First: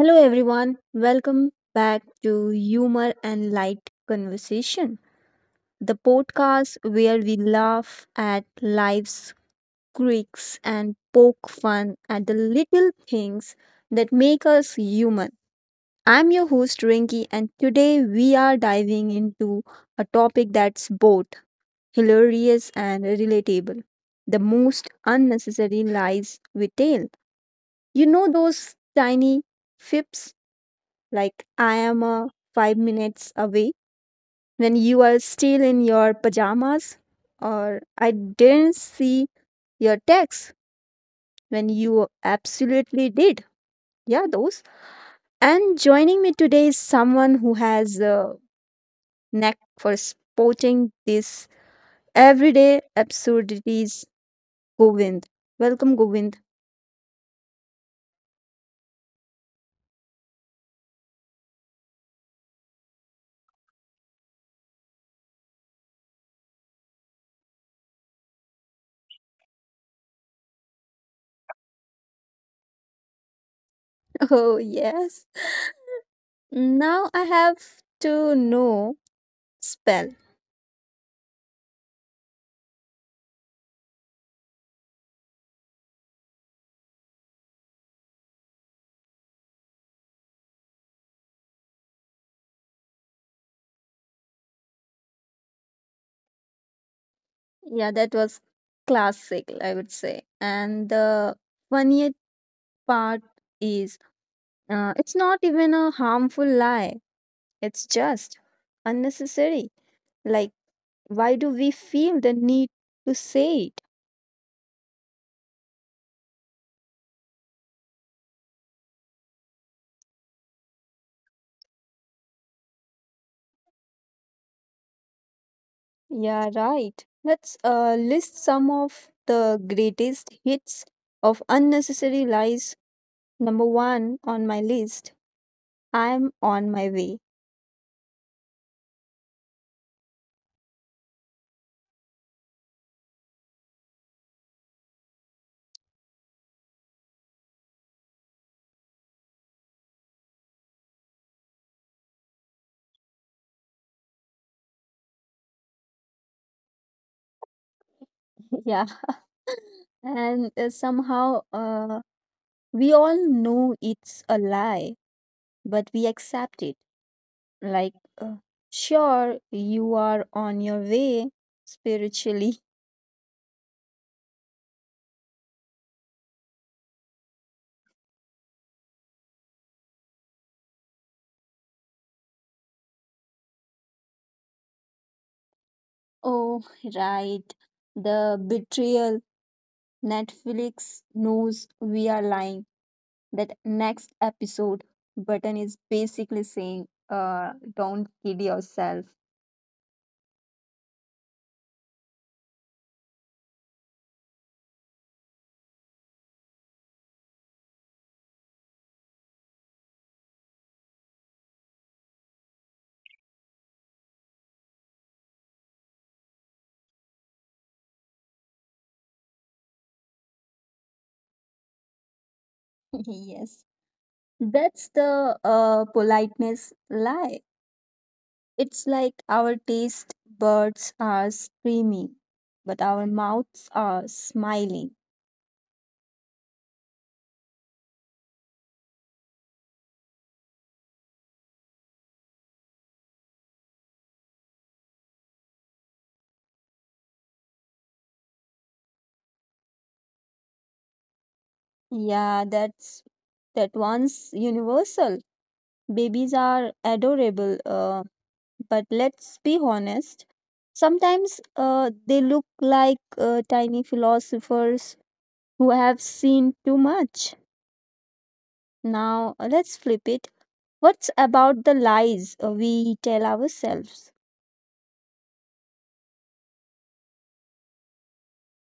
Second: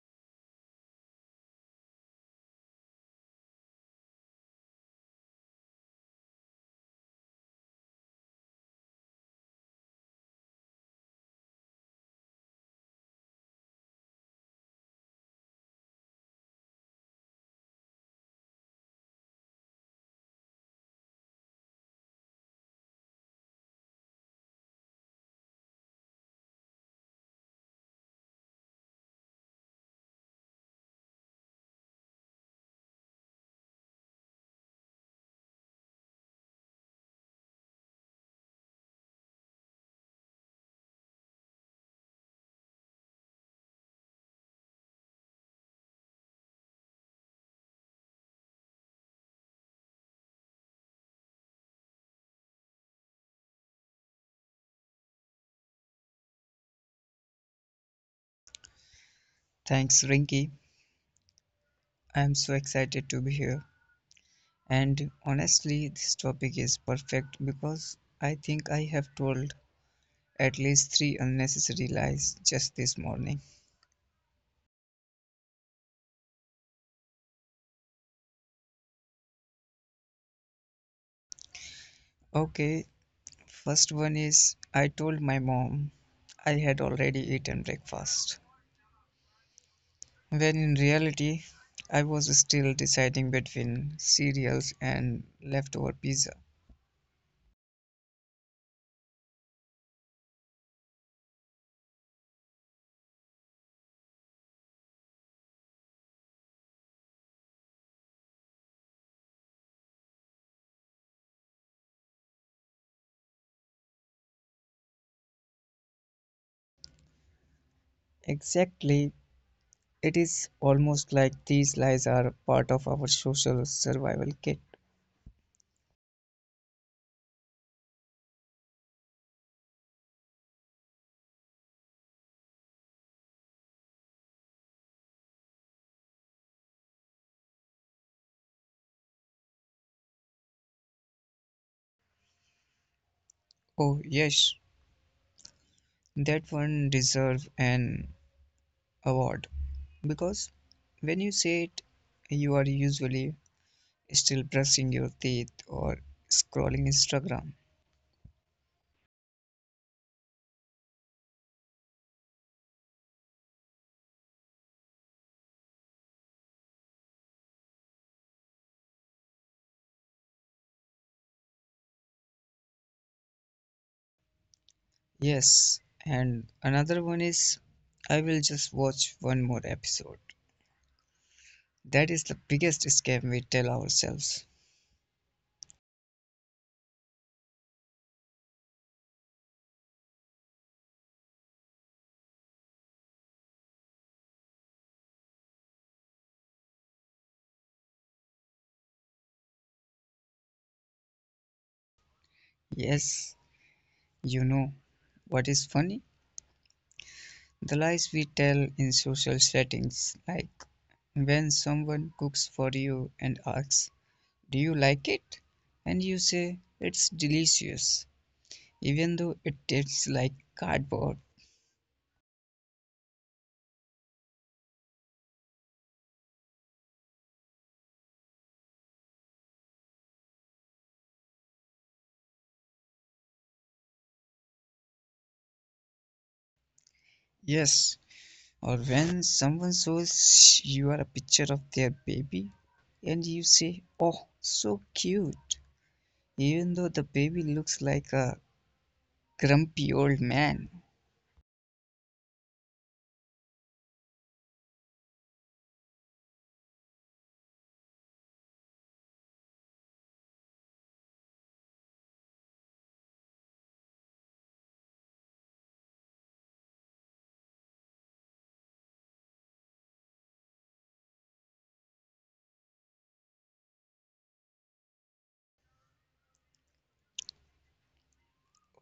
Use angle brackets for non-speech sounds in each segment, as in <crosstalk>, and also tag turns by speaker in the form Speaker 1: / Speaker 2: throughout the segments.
Speaker 1: Hello, everyone. Welcome back to Humor and Light Conversation, the podcast where we laugh at life's quirks and poke fun at the little things that make us human. I'm your host, Rinky, and today we are diving into a topic that's both hilarious and relatable, the most unnecessary lies we tell. You know, those tiny fips like I am 5 minutes away when you are still in your pajamas, or I didn't see your text when you absolutely did. Yeah, those. And joining me today is someone who has a knack for spotting these everyday absurdities, Govind. Welcome, Govind. <laughs>
Speaker 2: Thanks, Rinky. I'm so excited to be here. And honestly, this topic is perfect because I think I have told at least three unnecessary lies just this morning.
Speaker 1: Oh, yes. Now I have to know spell.
Speaker 2: Okay, first one is I told my mom I had already eaten breakfast, when in reality, I was still deciding between cereals and leftover pizza.
Speaker 1: Yeah, that was classic, I would say. And the funniest part is, it's not even a harmful lie, it's just unnecessary. Like, why do we feel the need to say it?
Speaker 2: Exactly. It is almost like these lies are part of our social survival kit.
Speaker 1: Yeah, right. Let's list some of the greatest hits of unnecessary lies. Number one on my list, I'm on my way.
Speaker 2: Oh, yes, that one deserves an award because when you say it, you are usually still brushing your teeth or scrolling Instagram.
Speaker 1: <laughs> Yeah, and somehow. We all know it's a lie, but we accept it. Like, uh, sure, you are on your way spiritually. <laughs>
Speaker 2: Yes, and another one is I will just watch one more episode. That is the biggest scam we tell ourselves.
Speaker 1: Oh, right. The betrayal. Netflix knows we are lying. That next episode button is basically saying, don't kid yourself.
Speaker 2: Yes, you know what is funny? The lies we tell in social settings, like when someone cooks for you and asks, do you like it? And you say, it's delicious, even though it tastes like cardboard.
Speaker 1: <laughs> Yes, that's the politeness lie. It's like our taste buds are screaming, but our mouths are smiling.
Speaker 2: Yes. Or when someone shows you a picture of their baby and you say, oh, so cute, even though the baby looks like a grumpy old man.
Speaker 1: Yeah, that one's universal. Babies are adorable, but let's be honest. Sometimes they look like tiny philosophers who have seen too much. Now, let's flip it. What's about the lies we tell ourselves?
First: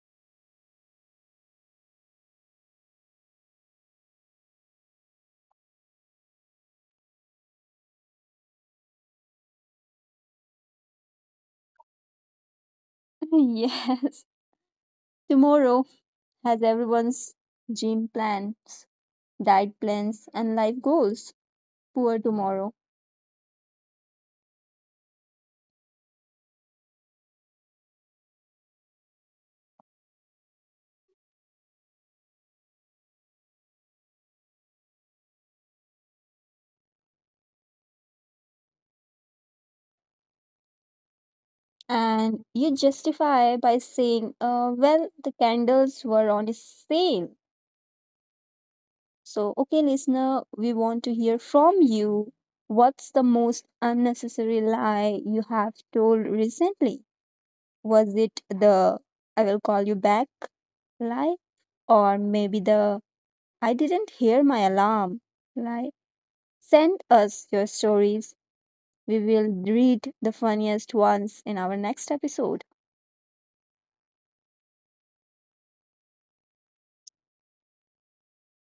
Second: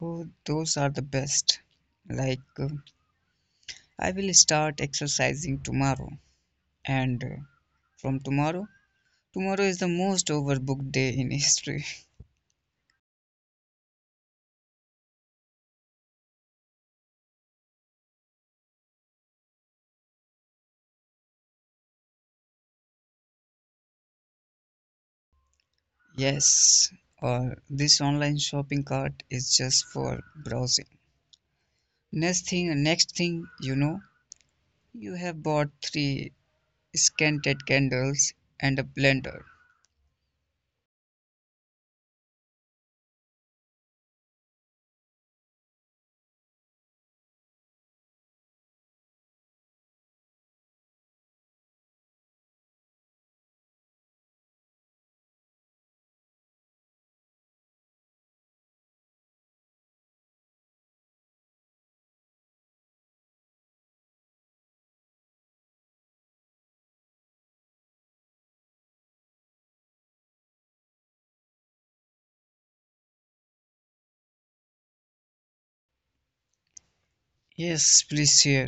Speaker 2: Oh, those are the best. Like, I will start exercising tomorrow, and from tomorrow, tomorrow is the most overbooked day in history.
Speaker 1: <laughs> Yes, tomorrow has everyone's gym plans, diet plans, and life goals, poor tomorrow.
Speaker 2: Yes, or this online shopping cart is just for browsing. Next thing you know, you have bought three scented candles and a blender.
Speaker 1: And you justify by saying, well, the candles were on a sale. So, okay, listener, we want to hear from you. What's the most unnecessary lie you have told recently? Was it the I will call you back lie? Or maybe the I didn't hear my alarm lie? Send us your stories. We will read the funniest ones in our next episode.
Speaker 2: Yes, please share.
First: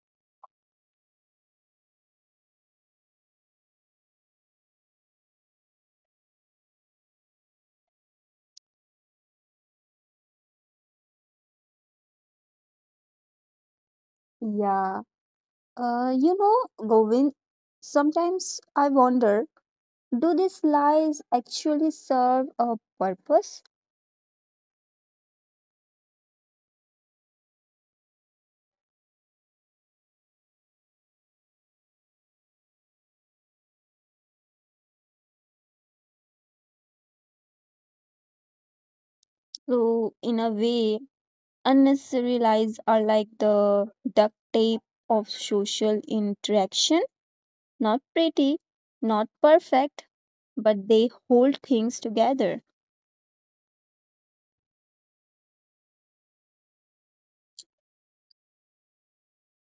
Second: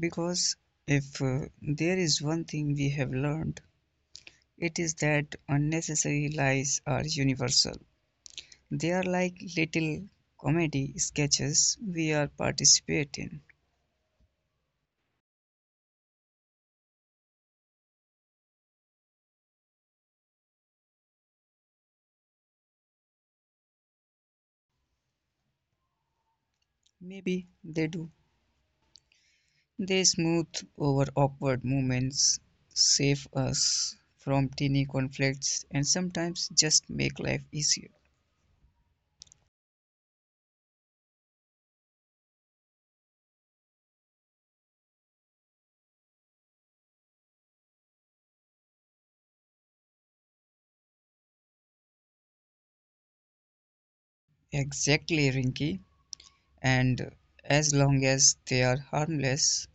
Speaker 2: Because if there is one thing we have learned, it is that unnecessary lies are universal. They are like little comedy sketches we are participate in.
Speaker 1: Yeah. You know, Govind, sometimes I wonder, do these lies actually serve a purpose?
Speaker 2: Maybe they do. They smooth over awkward moments, save us from teeny conflicts, and sometimes just make life easier.
Speaker 1: So, in a way, unnecessary lies are like the duct tape of social interaction. Not pretty, not perfect, but they hold things together.
Speaker 2: Exactly, Rinky. And as long as they are harmless,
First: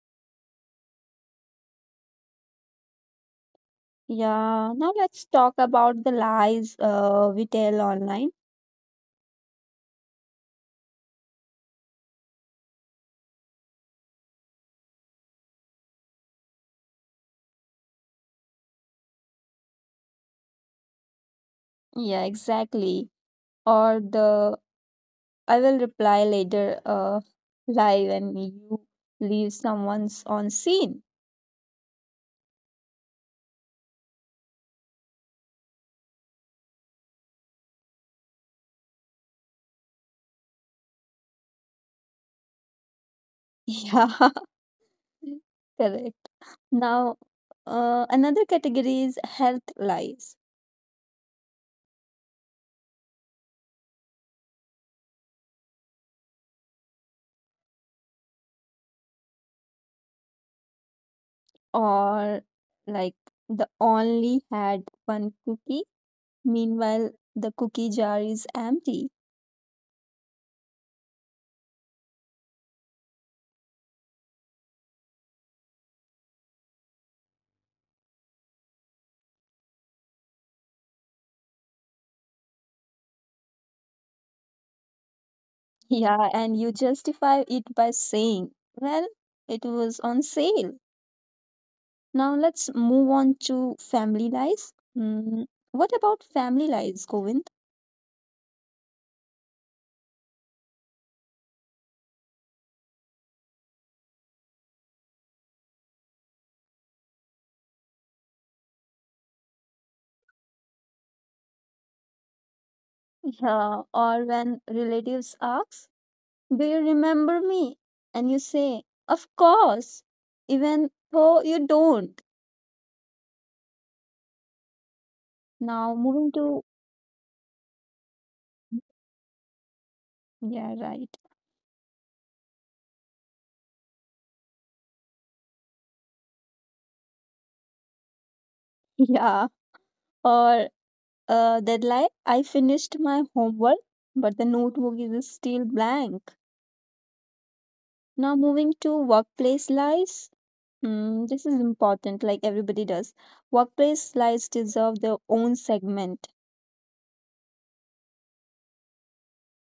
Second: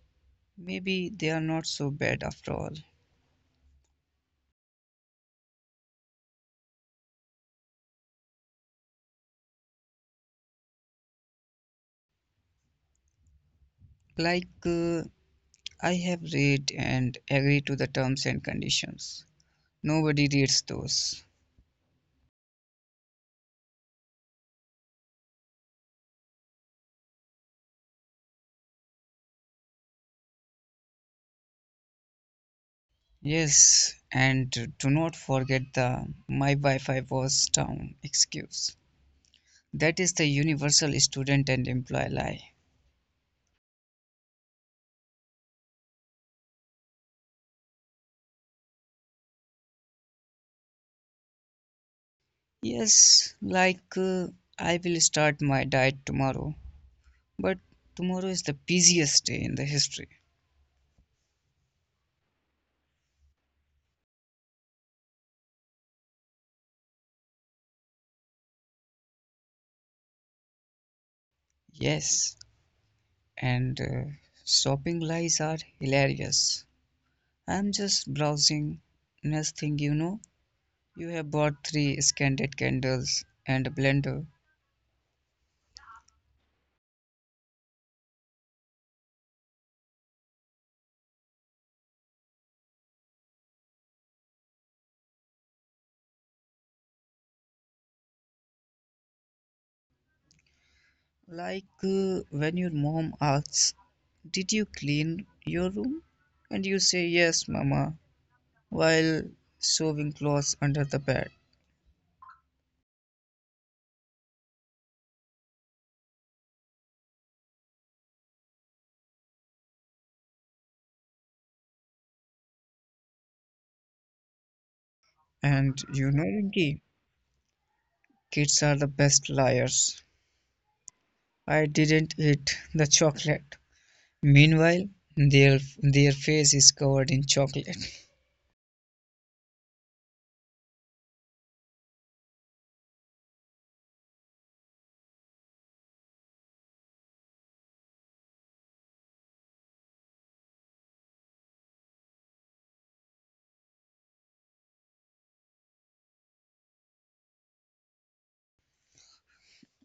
Speaker 2: maybe they are not so bad after all.
Speaker 1: Yeah, now let's talk about the lies we tell online.
Speaker 2: Like, I have read and agree to the terms and conditions. Nobody reads those.
Speaker 1: Yeah, exactly. Or the I will reply later live and you leave someone's on scene.
Speaker 2: Yes, and do not forget the my Wi Fi was down excuse. That is the universal student and employee lie.
Speaker 1: <laughs> Yeah, correct. Now, uh, another category is health lies,
Speaker 2: Yes, like I will start my diet tomorrow, but tomorrow is the busiest day in the history.
Speaker 1: or like the only had one cookie. Meanwhile, the cookie jar is empty.
Speaker 2: Yes, and shopping lies are hilarious. I'm just browsing. Next thing you know, you have bought three scented candles and a blender.
Speaker 1: Yeah, and you justify it by saying, well, it was on sale. Now let's move on to family life. Mm, what about family lives, Govind?
Speaker 2: Like when your mom asks, did you clean your room? And you say, yes, mama, while shoving clothes under the bed.
Speaker 1: Yeah, or when relatives ask, do you remember me? And you say, of course, even though you don't.
Speaker 2: And
Speaker 1: Now
Speaker 2: you know,
Speaker 1: moving to,
Speaker 2: Winky, kids are the best liars.
Speaker 1: yeah, right.
Speaker 2: I didn't eat the chocolate. Meanwhile, their face is covered in chocolate.
Speaker 1: <laughs> Yeah, or deadline. I finished my homework, but the notebook is still blank. Now moving to workplace lives. Mm, this is important, like everybody does. Workplace lives deserve their own segment,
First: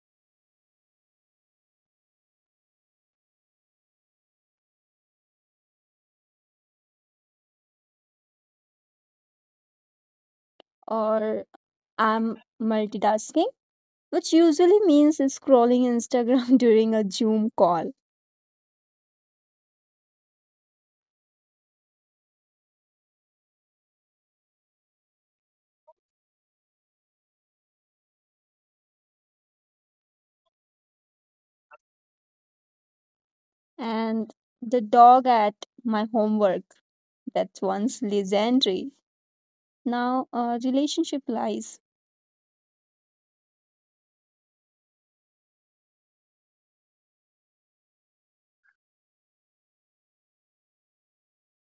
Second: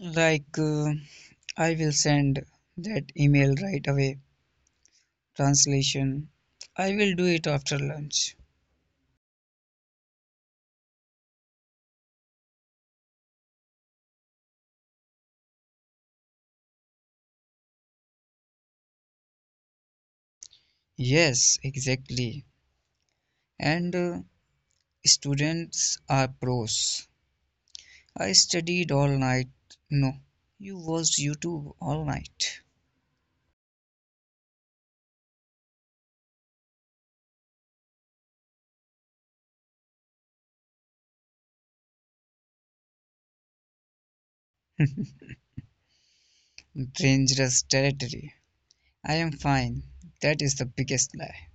Speaker 2: Like, I will send that email right away. Translation, I will do it after lunch.
Speaker 1: or I'm multitasking, which usually means scrolling Instagram <laughs> during a Zoom call.
Speaker 2: Yes, exactly. And students are pros. I studied all night. No, you watched YouTube all night.
Speaker 1: And the dog at my homework, that's once legendary. Now, relationship lies,
Speaker 2: <laughs> Dangerous territory. I am fine. That is the biggest lie.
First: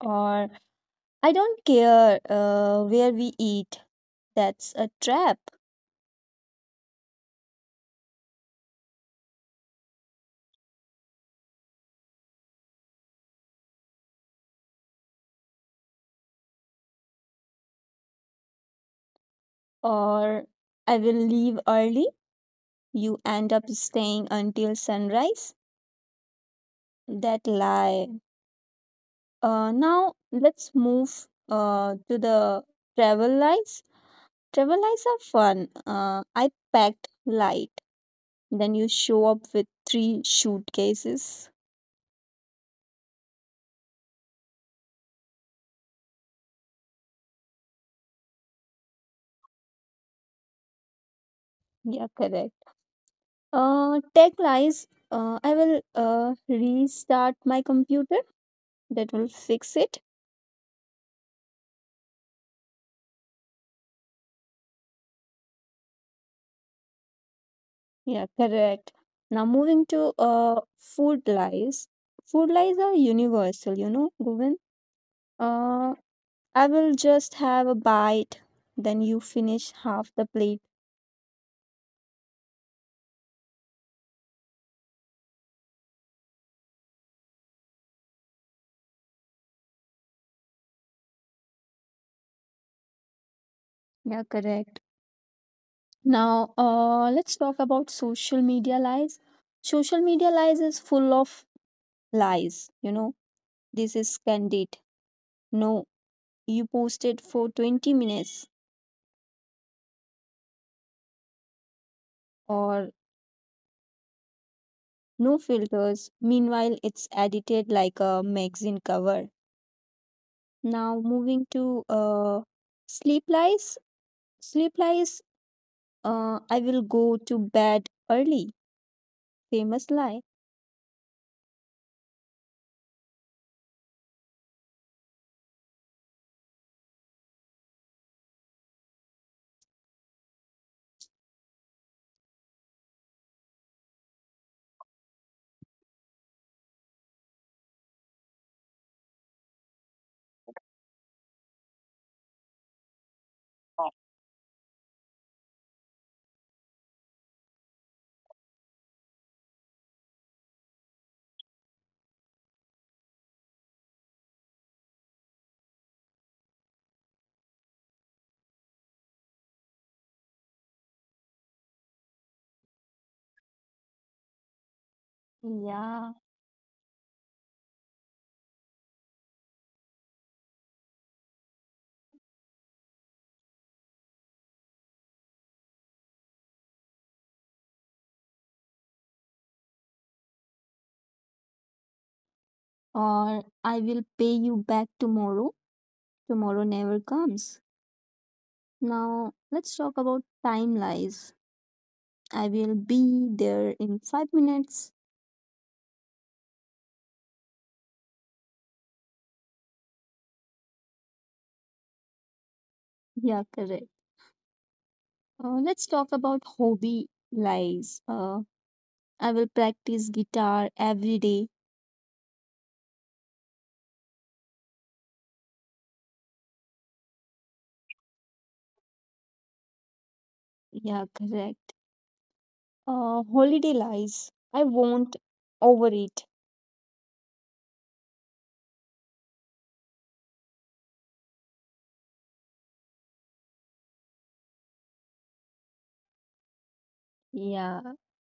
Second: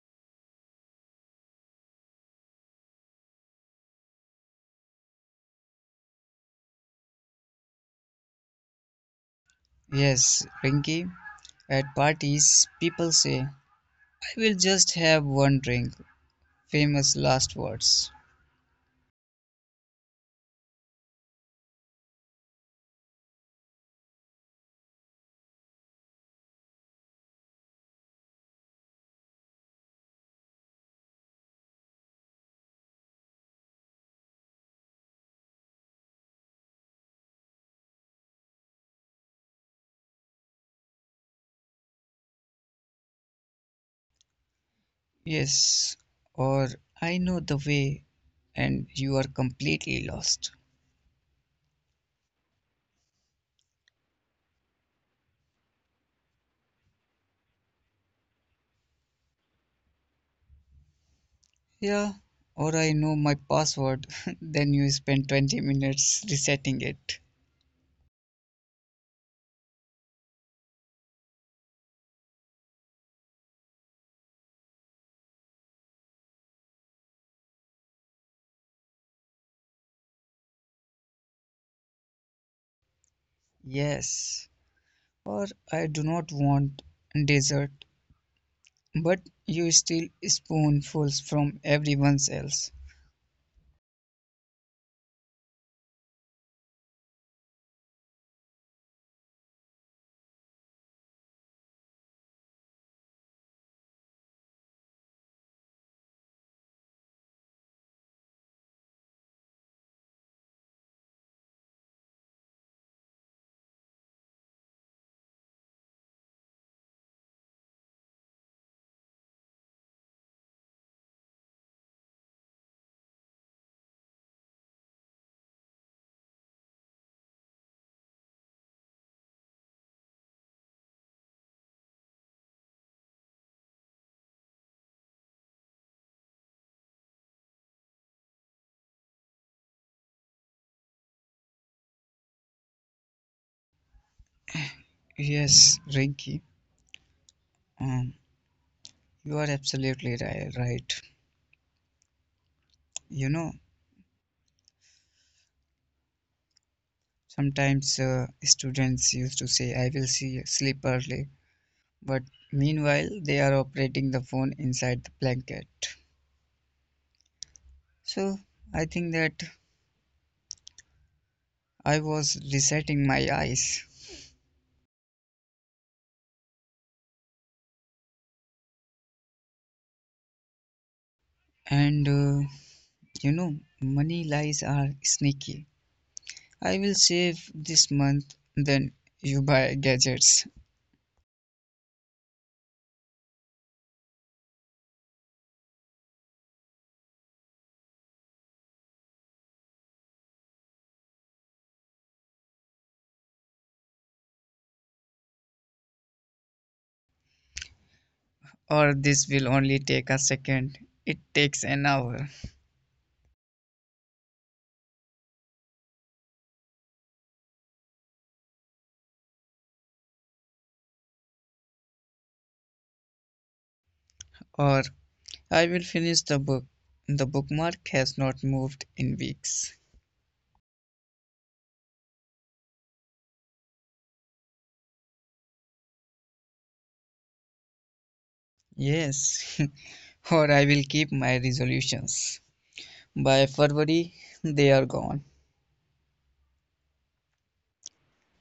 Speaker 1: or I don't care where we eat, that's a trap,
Speaker 2: Yes, Rinky, at parties, people say, I will just have one drink. Famous last words.
Speaker 1: or I will leave early. You end up staying until sunrise. That lie. Now let's move to the travel lies. Travel lies are fun. I packed light. Then you show up with three suitcases.
Speaker 2: Yes, or I know the way and you are completely lost.
Speaker 1: Yeah, correct. Tech lies. I will restart my computer. That will fix it.
Speaker 2: Yeah, or I know my password, <laughs> then you spend 20 minutes resetting it.
Speaker 1: Yeah, correct. Now moving to food lies. Food lies are universal, you know, Govind. Uh, I will just have a bite, then you finish half the plate.
Speaker 2: Yes, or I do not want dessert, but you steal spoonfuls from everyone else.
Speaker 1: Yeah, correct. Now, let's talk about social media lies. Social media lies is full of lies. You know, this is candid. No, you posted for 20 minutes, or no filters. Meanwhile, it's edited like a magazine cover. Now, moving to sleep lies. Sleep lies, I will go to bed early. Famous lie.
Speaker 2: Yes, Rinky, um, you are absolutely right. You know, sometimes students used to say, I will see sleep early, but meanwhile, they are operating the phone inside the blanket. So, I think that I was resetting my eyes.
Speaker 1: Yeah,
Speaker 2: And you know, money lies are sneaky. I will save this month, then you buy gadgets.
Speaker 1: or I will pay you back tomorrow. Tomorrow never comes. Now, let's talk about time lies. I will be there in 5 minutes.
Speaker 2: Or this will only take a second. It takes an hour.
Speaker 1: Yeah, correct. Let's talk about hobby lies. I will practice guitar every day.
Speaker 2: Or I will finish the book. The bookmark has not moved in weeks.
Speaker 1: Yeah, correct. Holiday lies. I won't overeat.
Speaker 2: Yes, <laughs> or I will keep my resolutions. By February, they are gone.
Speaker 1: Yeah,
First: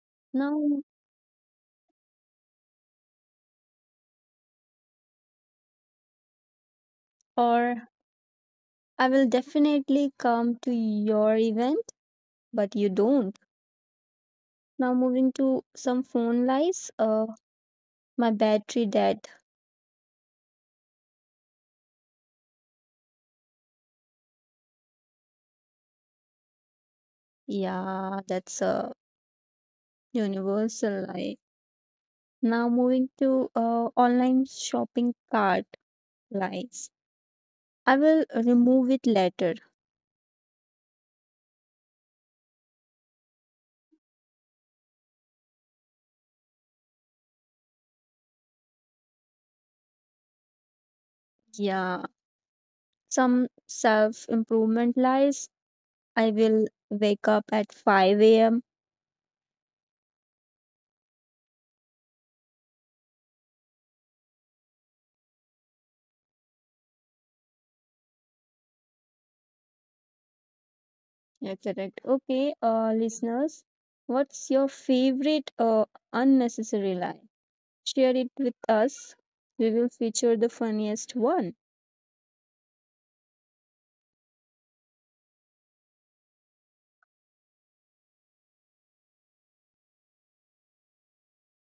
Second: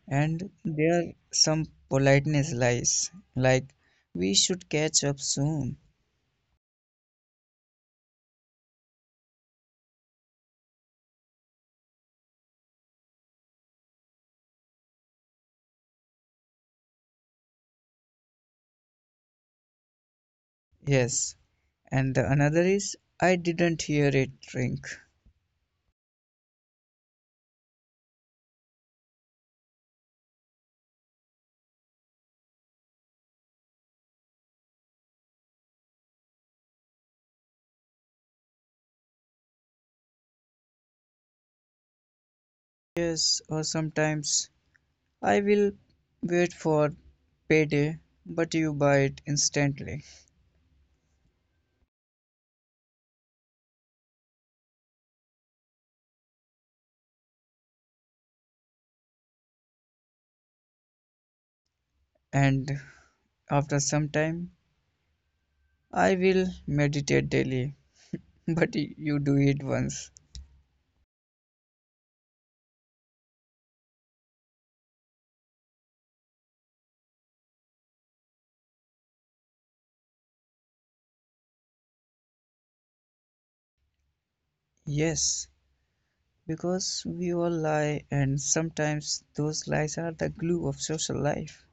Speaker 2: And
Speaker 1: now,
Speaker 2: there are some politeness lies, like we should catch up soon.
Speaker 1: or I will definitely come to your event, but you don't. Now moving to some phone lies. My battery dead.
Speaker 2: Yes, and the another is I didn't hear it ring.
Speaker 1: Yeah, that's a universal lie. Now moving to online shopping cart lies. I will remove it later.
Speaker 2: Yes, or sometimes I will wait for payday, but you buy it instantly.
Speaker 1: Yeah, some self improvement lies. I will wake up at 5 a.m.
Speaker 2: And after some time, I will meditate daily, but you do it once.
Speaker 1: Yeah, correct. Okay, listeners, what's your favorite unnecessary lie? Share it with us. We will feature the funniest one.
Speaker 2: Yes, because we all lie, and sometimes those lies are the glue of social life.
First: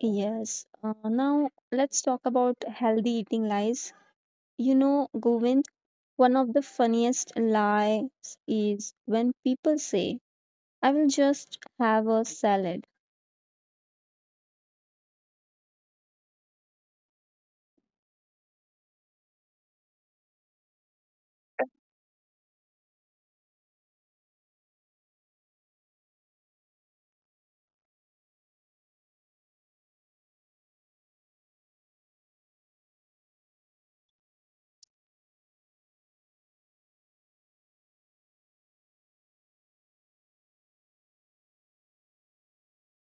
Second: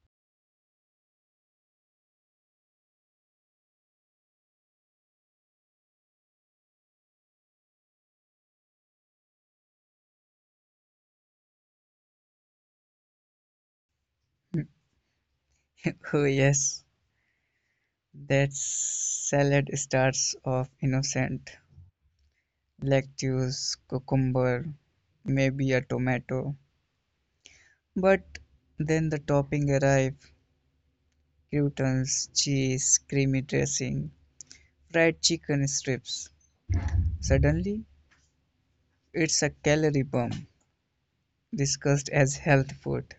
Speaker 1: Yes. Now let's talk about healthy eating lies. You know, Govind, one of the funniest lies is when people say, I will just have a salad.
Speaker 2: <laughs> Oh, yes, that salad starts off innocent, lettuce, cucumber, maybe a tomato, but then the topping arrive, croutons, cheese, creamy dressing, fried chicken strips. Suddenly, it's a calorie bomb discussed as health food.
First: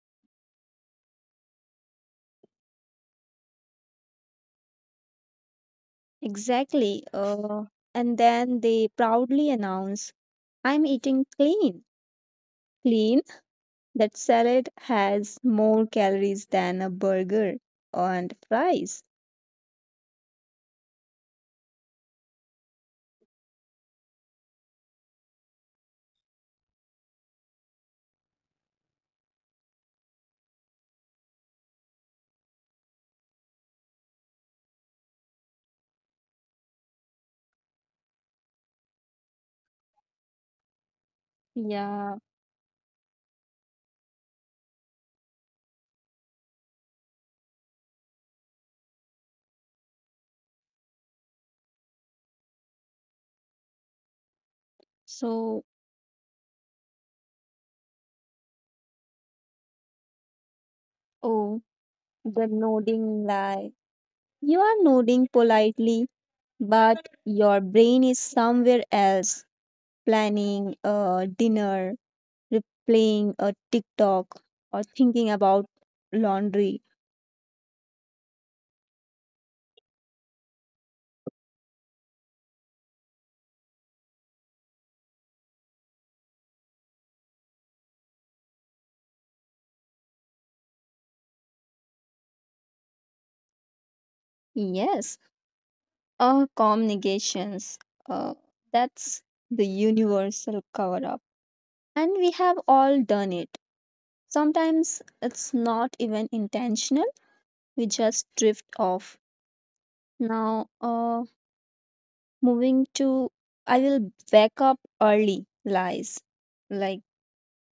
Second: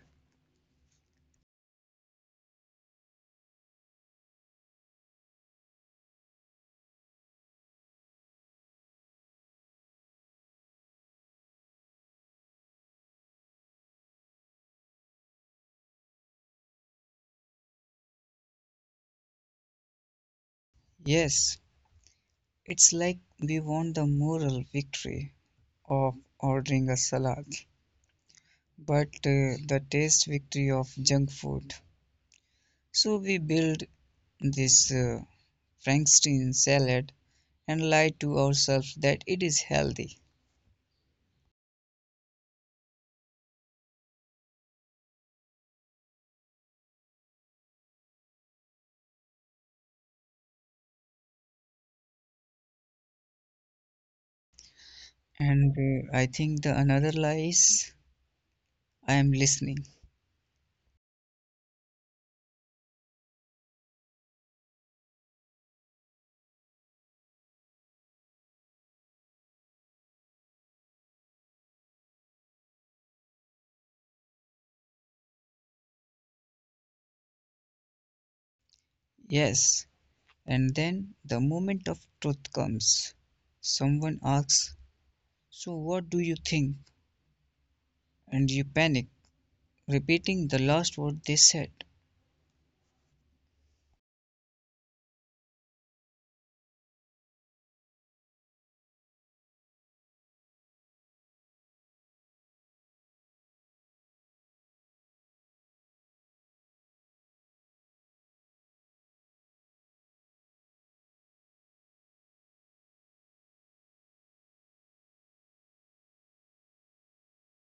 Speaker 1: Exactly. And then they proudly announce, I'm eating clean. Clean? That salad has more calories than a burger and fries.
Speaker 2: Yes, it's like we won the moral victory of ordering a salad, but the taste victory of junk food. So we build this Frankenstein salad and lie to ourselves that it is healthy.
Speaker 1: Yeah. So,
Speaker 2: And I think the another lie is I am listening.
Speaker 1: oh, the nodding lie. You are nodding politely, but your brain is somewhere else, planning a dinner, replaying a TikTok, or thinking about laundry.
Speaker 2: Yes. And then the moment of truth comes. Someone asks, so what do you think? And you panic, repeating the last word they said.
Speaker 1: Yes, or communications. Uh, that's the universal cover up. And we have all done it. Sometimes it's not even intentional, we just drift off. Now, moving to I will wake up early lies. Like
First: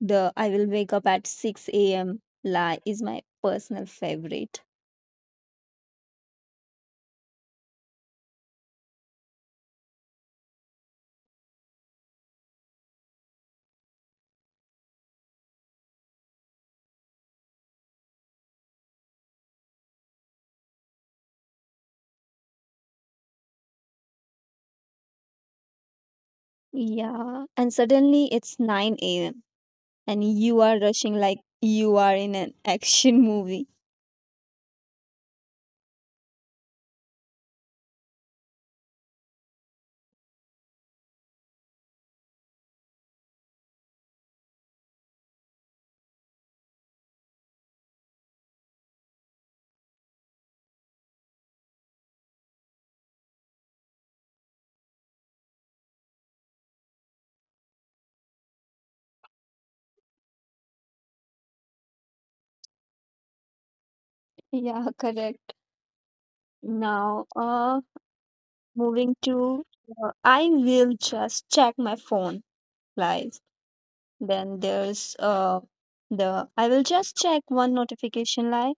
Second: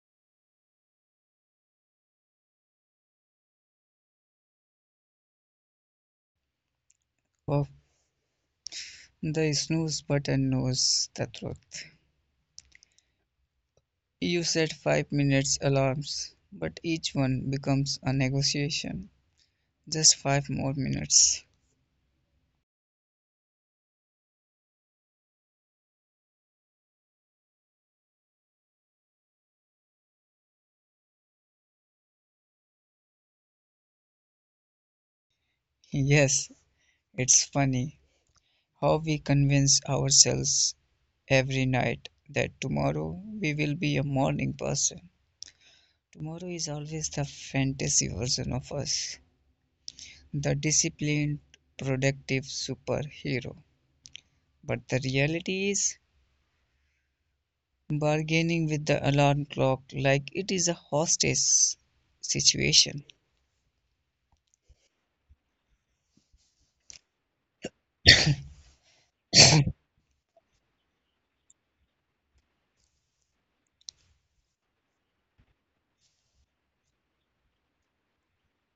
Speaker 1: the I will wake up at 6 a.m. lie is my personal favorite.
Speaker 2: Of the snooze button knows the truth. You set 5 minutes alarms, but each one becomes a negotiation. Just five more minutes.
Speaker 1: Yeah. And suddenly it's 9 a.m. and you are rushing like you are in an <laughs> action movie.
Speaker 2: Yes, it's funny how we convince ourselves every night that tomorrow we will be a morning person. Tomorrow is always the fantasy version of us, the disciplined, productive superhero. But the reality is bargaining with the alarm clock like it is a hostage situation.
Speaker 1: Yeah, correct. Now, moving to I will just check my phone lies. Then there's the I will just check one notification line.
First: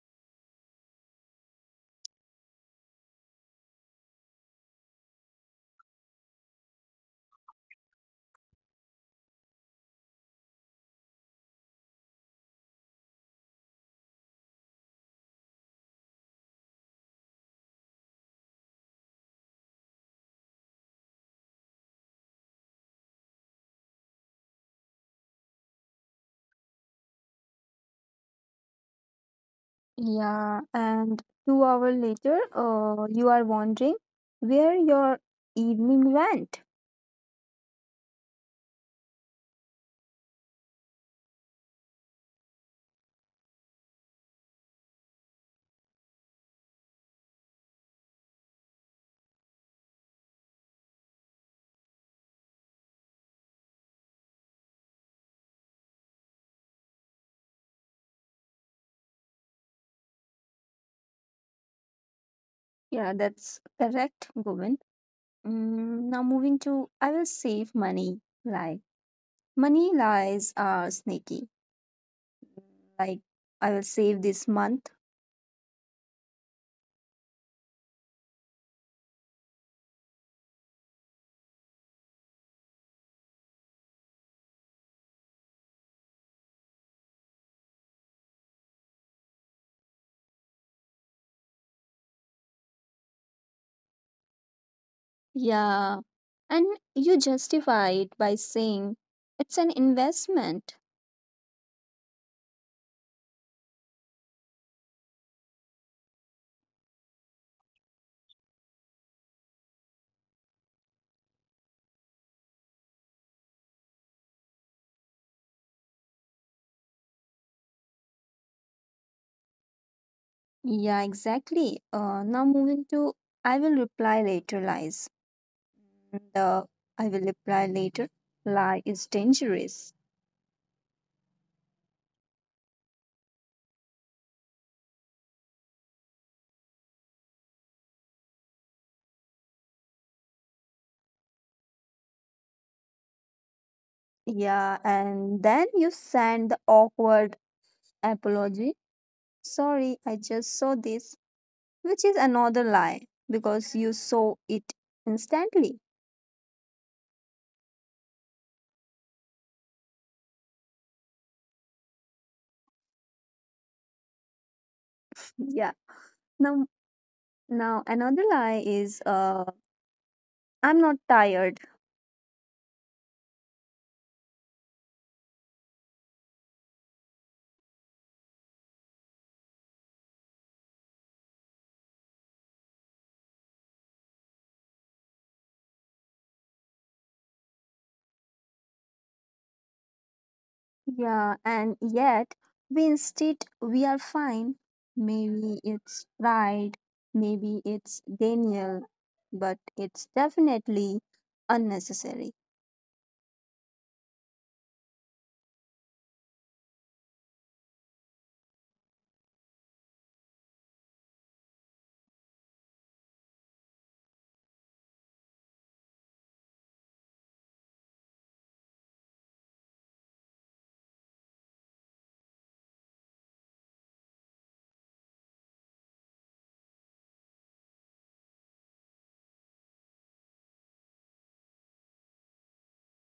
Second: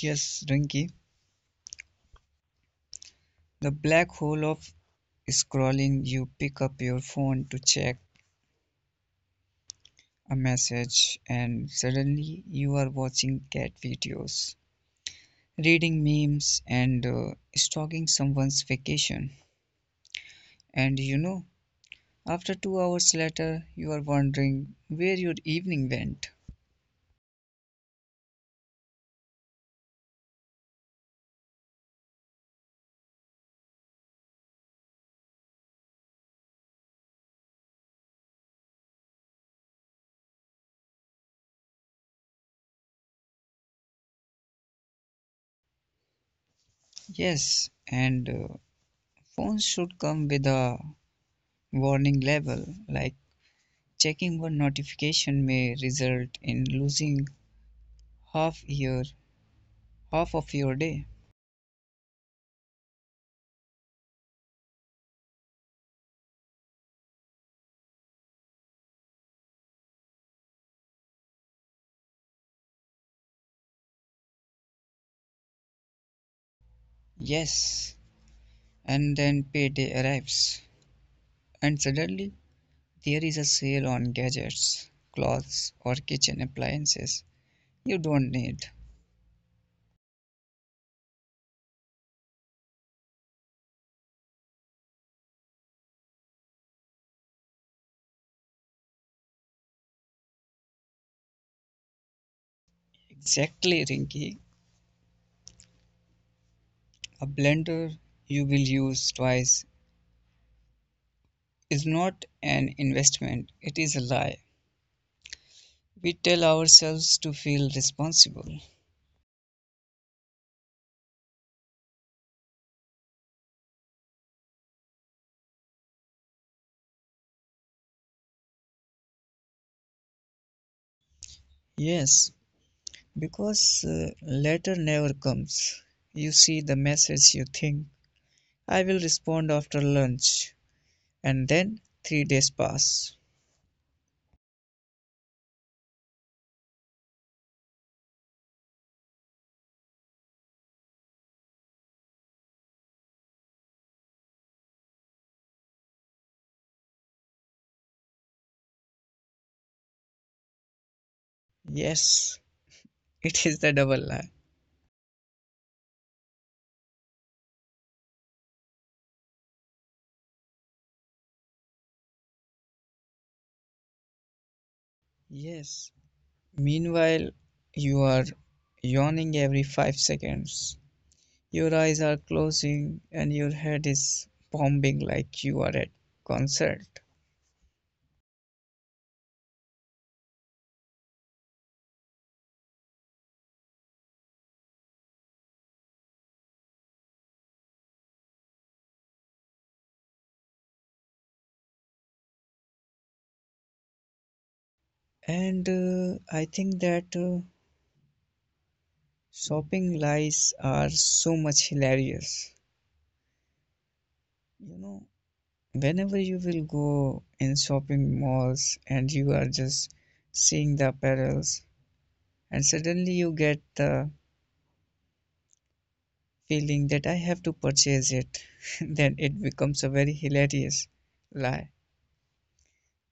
Speaker 2: Yes, Rinky, the black hole of scrolling, you pick up your phone to check a message, and suddenly you are watching cat videos, reading memes, and stalking someone's vacation. And you know, after 2 hours later, you are wondering where your evening went.
Speaker 1: Yeah, and 2 hours later, you are wondering where your evening went.
Speaker 2: Yes, and phones should come with a warning label like checking one notification may result in losing half year half of your day.
Speaker 1: Yeah, that's correct, Govind. Mm, now moving to I will save money lie. Money lies are sneaky. Like I will save this month.
Speaker 2: Yes, and then payday arrives and suddenly there is a sale on gadgets, clothes or kitchen appliances you don't need.
Speaker 1: Yeah, and you justify it by saying it's an investment.
Speaker 2: Exactly, Rinky. A blender you will use twice is not an investment, it is a lie. We tell ourselves to feel responsible.
Speaker 1: Yeah, exactly. Now moving to I will reply later lies. The I will reply later lie is dangerous.
Speaker 2: Yes, because later never comes. You see the message, you think, I will respond after lunch, and then 3 days pass.
Speaker 1: Yeah, and then you send the awkward apology. Sorry, I just saw this, which is another lie because you saw it instantly.
Speaker 2: Yes, <laughs> it is the double lie.
Speaker 1: Yeah. Now, now, another lie is I'm not tired.
Speaker 2: Yes. Meanwhile, you are yawning every 5 seconds. Your eyes are closing and your head is bombing like you are at concert.
Speaker 1: Yeah, and yet we insist we are fine. Maybe it's pride, maybe it's Daniel, but it's definitely unnecessary.
Speaker 2: And I think that shopping lies are so much hilarious. You know, whenever you will go in shopping malls and you are just seeing the apparels, and suddenly you get the feeling that I have to purchase it, <laughs> then it becomes a very hilarious lie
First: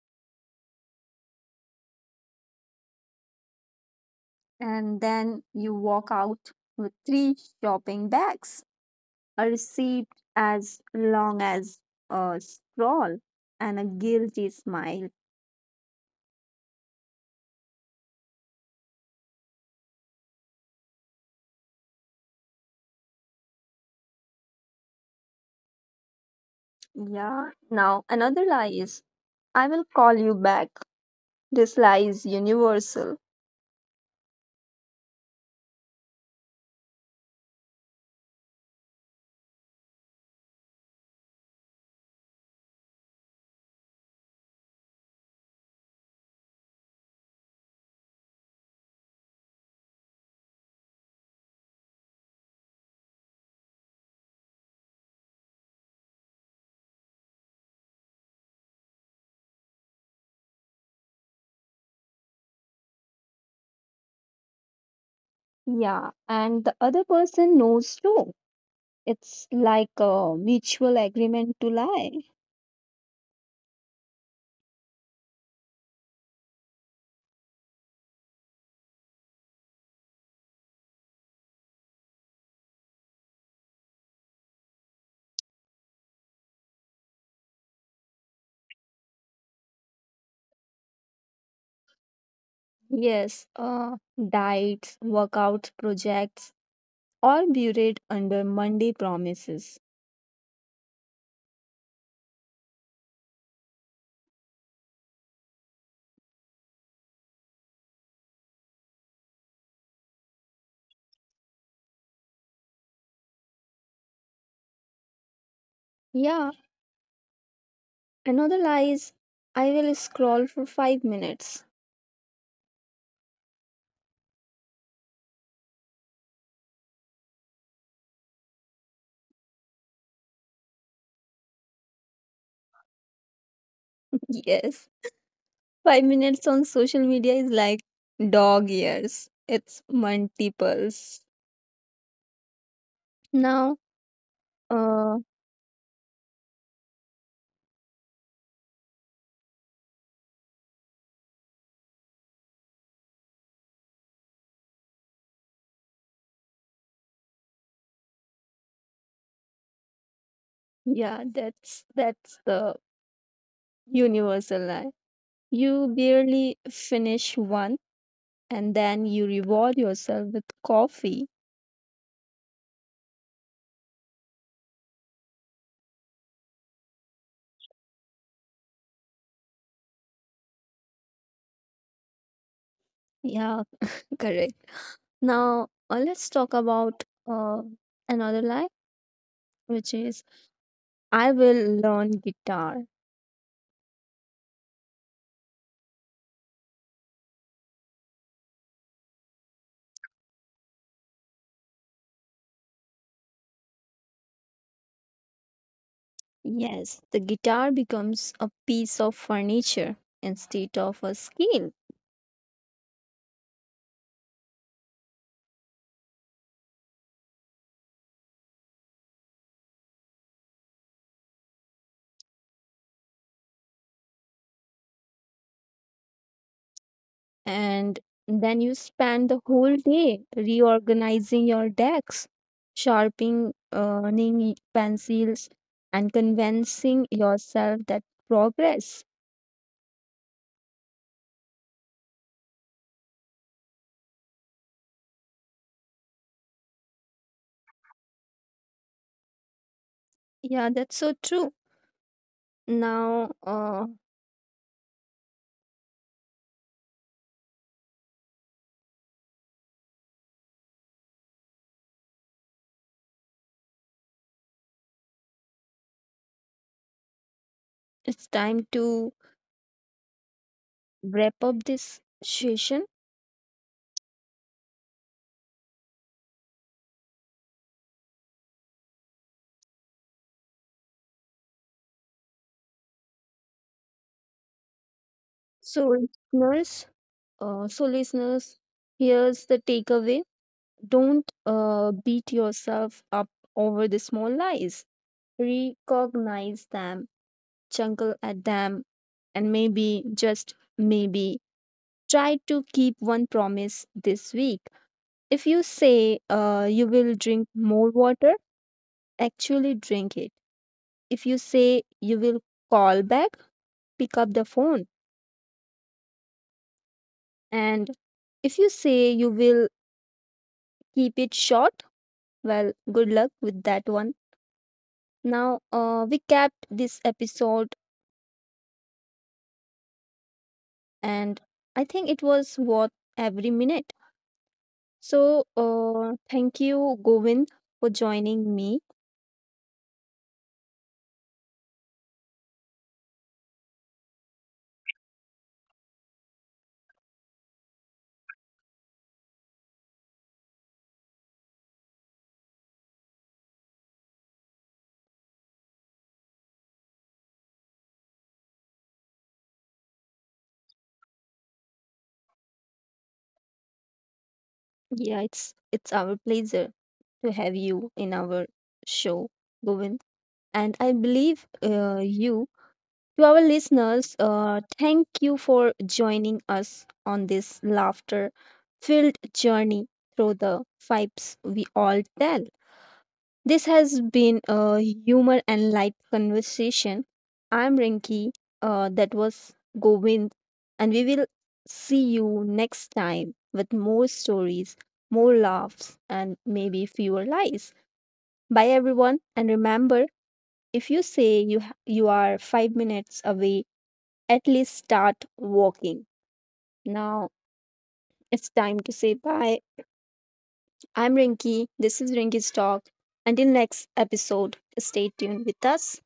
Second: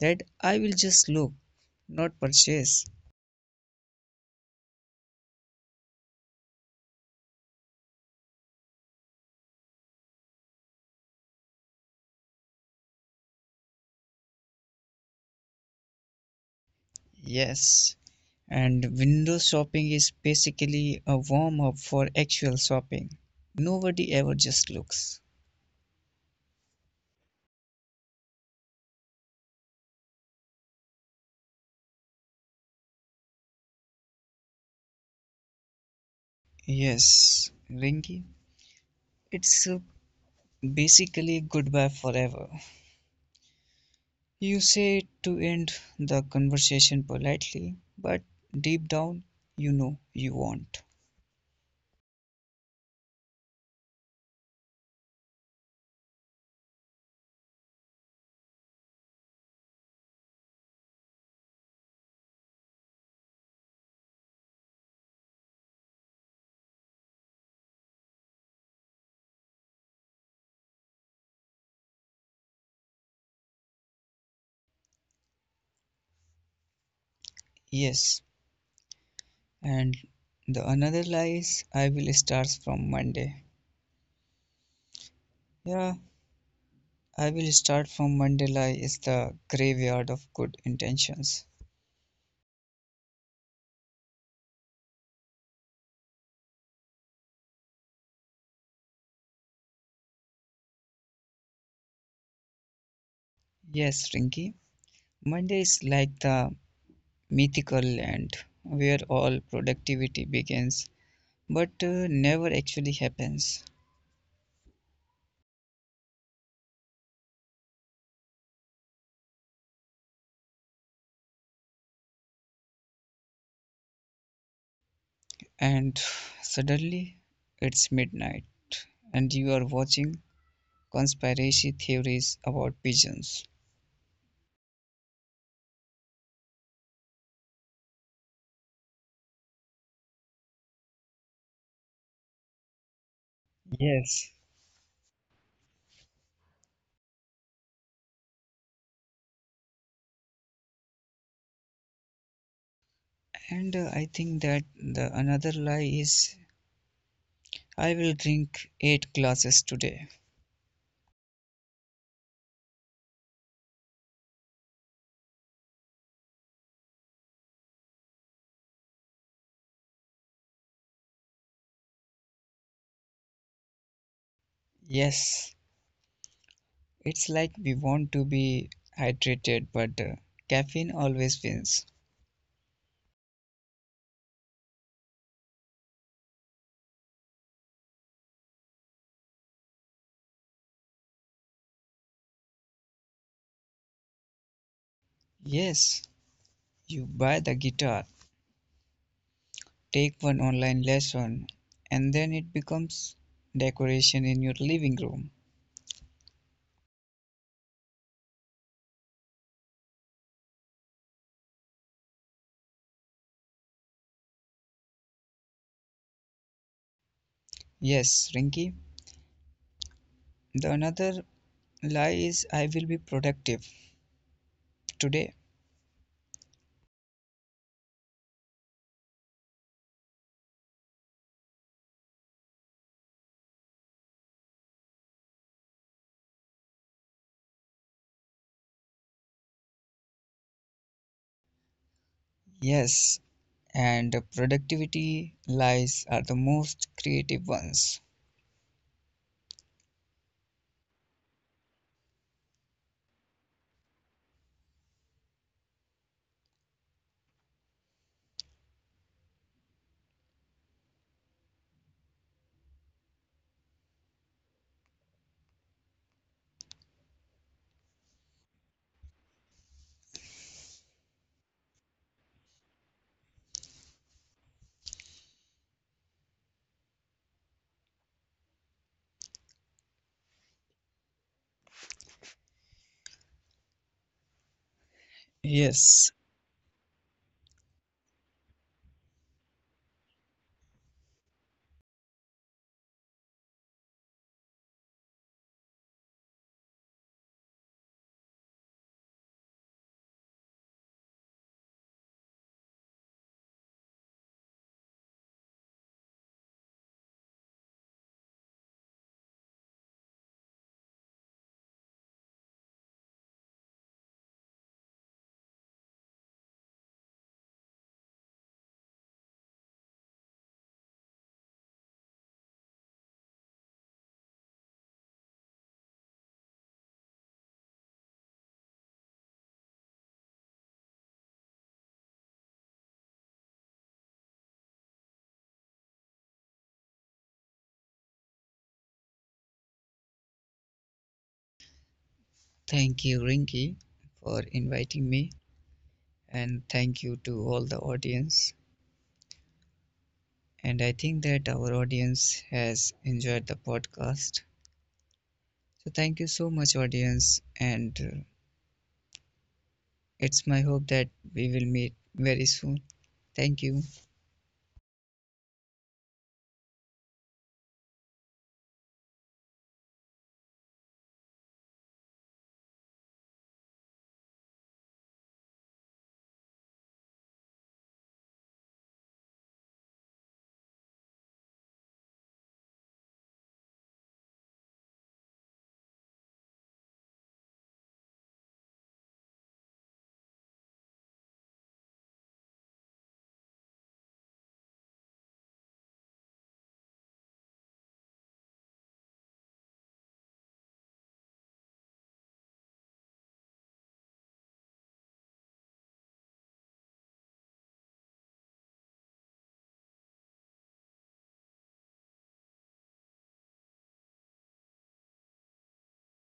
Speaker 2: that I will just look, not purchase.
Speaker 1: And then you walk out with three shopping bags, a receipt as long as a scroll, and a guilty smile.
Speaker 2: Yes, and window shopping is basically a warm up for actual shopping. Nobody ever just looks.
Speaker 1: Yeah, now another lie is I will call you back. This lie is universal.
Speaker 2: Yes, Ringy, it's basically goodbye forever. You say it to end the conversation politely, but deep down, you know you won't.
Speaker 1: Yeah, and the other person knows too. It's like a mutual agreement to lie.
Speaker 2: Yes, and the another lie is I will start from Monday. Yeah, I will start from Monday lie is the graveyard of good intentions.
Speaker 1: Yes, diets, workout projects, all buried under Monday promises.
Speaker 2: Yes, Rinky, Monday is like the mythical land where all productivity begins but never actually happens.
Speaker 1: Yeah, another lie is I will scroll for 5 minutes.
Speaker 2: And suddenly it's midnight and you are watching conspiracy theories about pigeons.
Speaker 1: <laughs> Yes, 5 minutes on social media is like dog years. It's multiples. Now,
Speaker 2: Yes.
Speaker 1: uh,
Speaker 2: And I think that the another lie is I will drink 8 glasses today.
Speaker 1: yeah, that's the universal lie. You barely finish one and then you reward yourself with coffee.
Speaker 2: Yes. It's like we want to be hydrated but caffeine always wins.
Speaker 1: Yeah, correct. Now, let's talk about another lie, which is I will learn guitar.
Speaker 2: Yes. You buy the guitar, take one online lesson, and then it becomes decoration in your living room.
Speaker 1: Yes, the guitar becomes a piece of furniture instead of a skill.
Speaker 2: Yes, Rinky. The another lie is I will be productive today.
Speaker 1: And then you spend the whole day reorganizing your decks, sharpening pencils, and convincing yourself that progress.
Speaker 2: Yes, and the productivity lies are the most creative ones.
Speaker 1: Yeah, that's so true. Now, it's time to wrap up this session. So,
Speaker 2: Yes,
Speaker 1: listeners, so, listeners, here's the takeaway: don't beat yourself up over the small lies. Recognize them, chuckle at them, and maybe, just maybe, try to keep one promise this week. If you say you will drink more water, actually drink it. If you say you will call back, pick up the phone. And if you say you will keep it short, well, good luck with that one. Now, we capped this episode, and I think it was worth every minute. So, thank you, Govind, for joining me.
Speaker 2: thank you, Rinky, for inviting me, and thank you to all the audience. And I think that our audience has enjoyed the podcast. So thank you so much, audience, and it's my hope that we will meet very soon. Thank you.
Speaker 1: Yeah, it's our pleasure to have you in our show, Govind. And I believe you, to our listeners, thank you for joining us on this laughter-filled journey through the pipes we all tell. This has been a humor and light conversation. I'm Rinki, that was Govind, and we will see you next time with more stories, more laughs, and maybe fewer lies. Bye, everyone, and remember, if you say you are 5 minutes away, at least start walking. Now it's time to say bye. I'm Rinki, this is Rinki's Talk. Until next episode, stay tuned with us.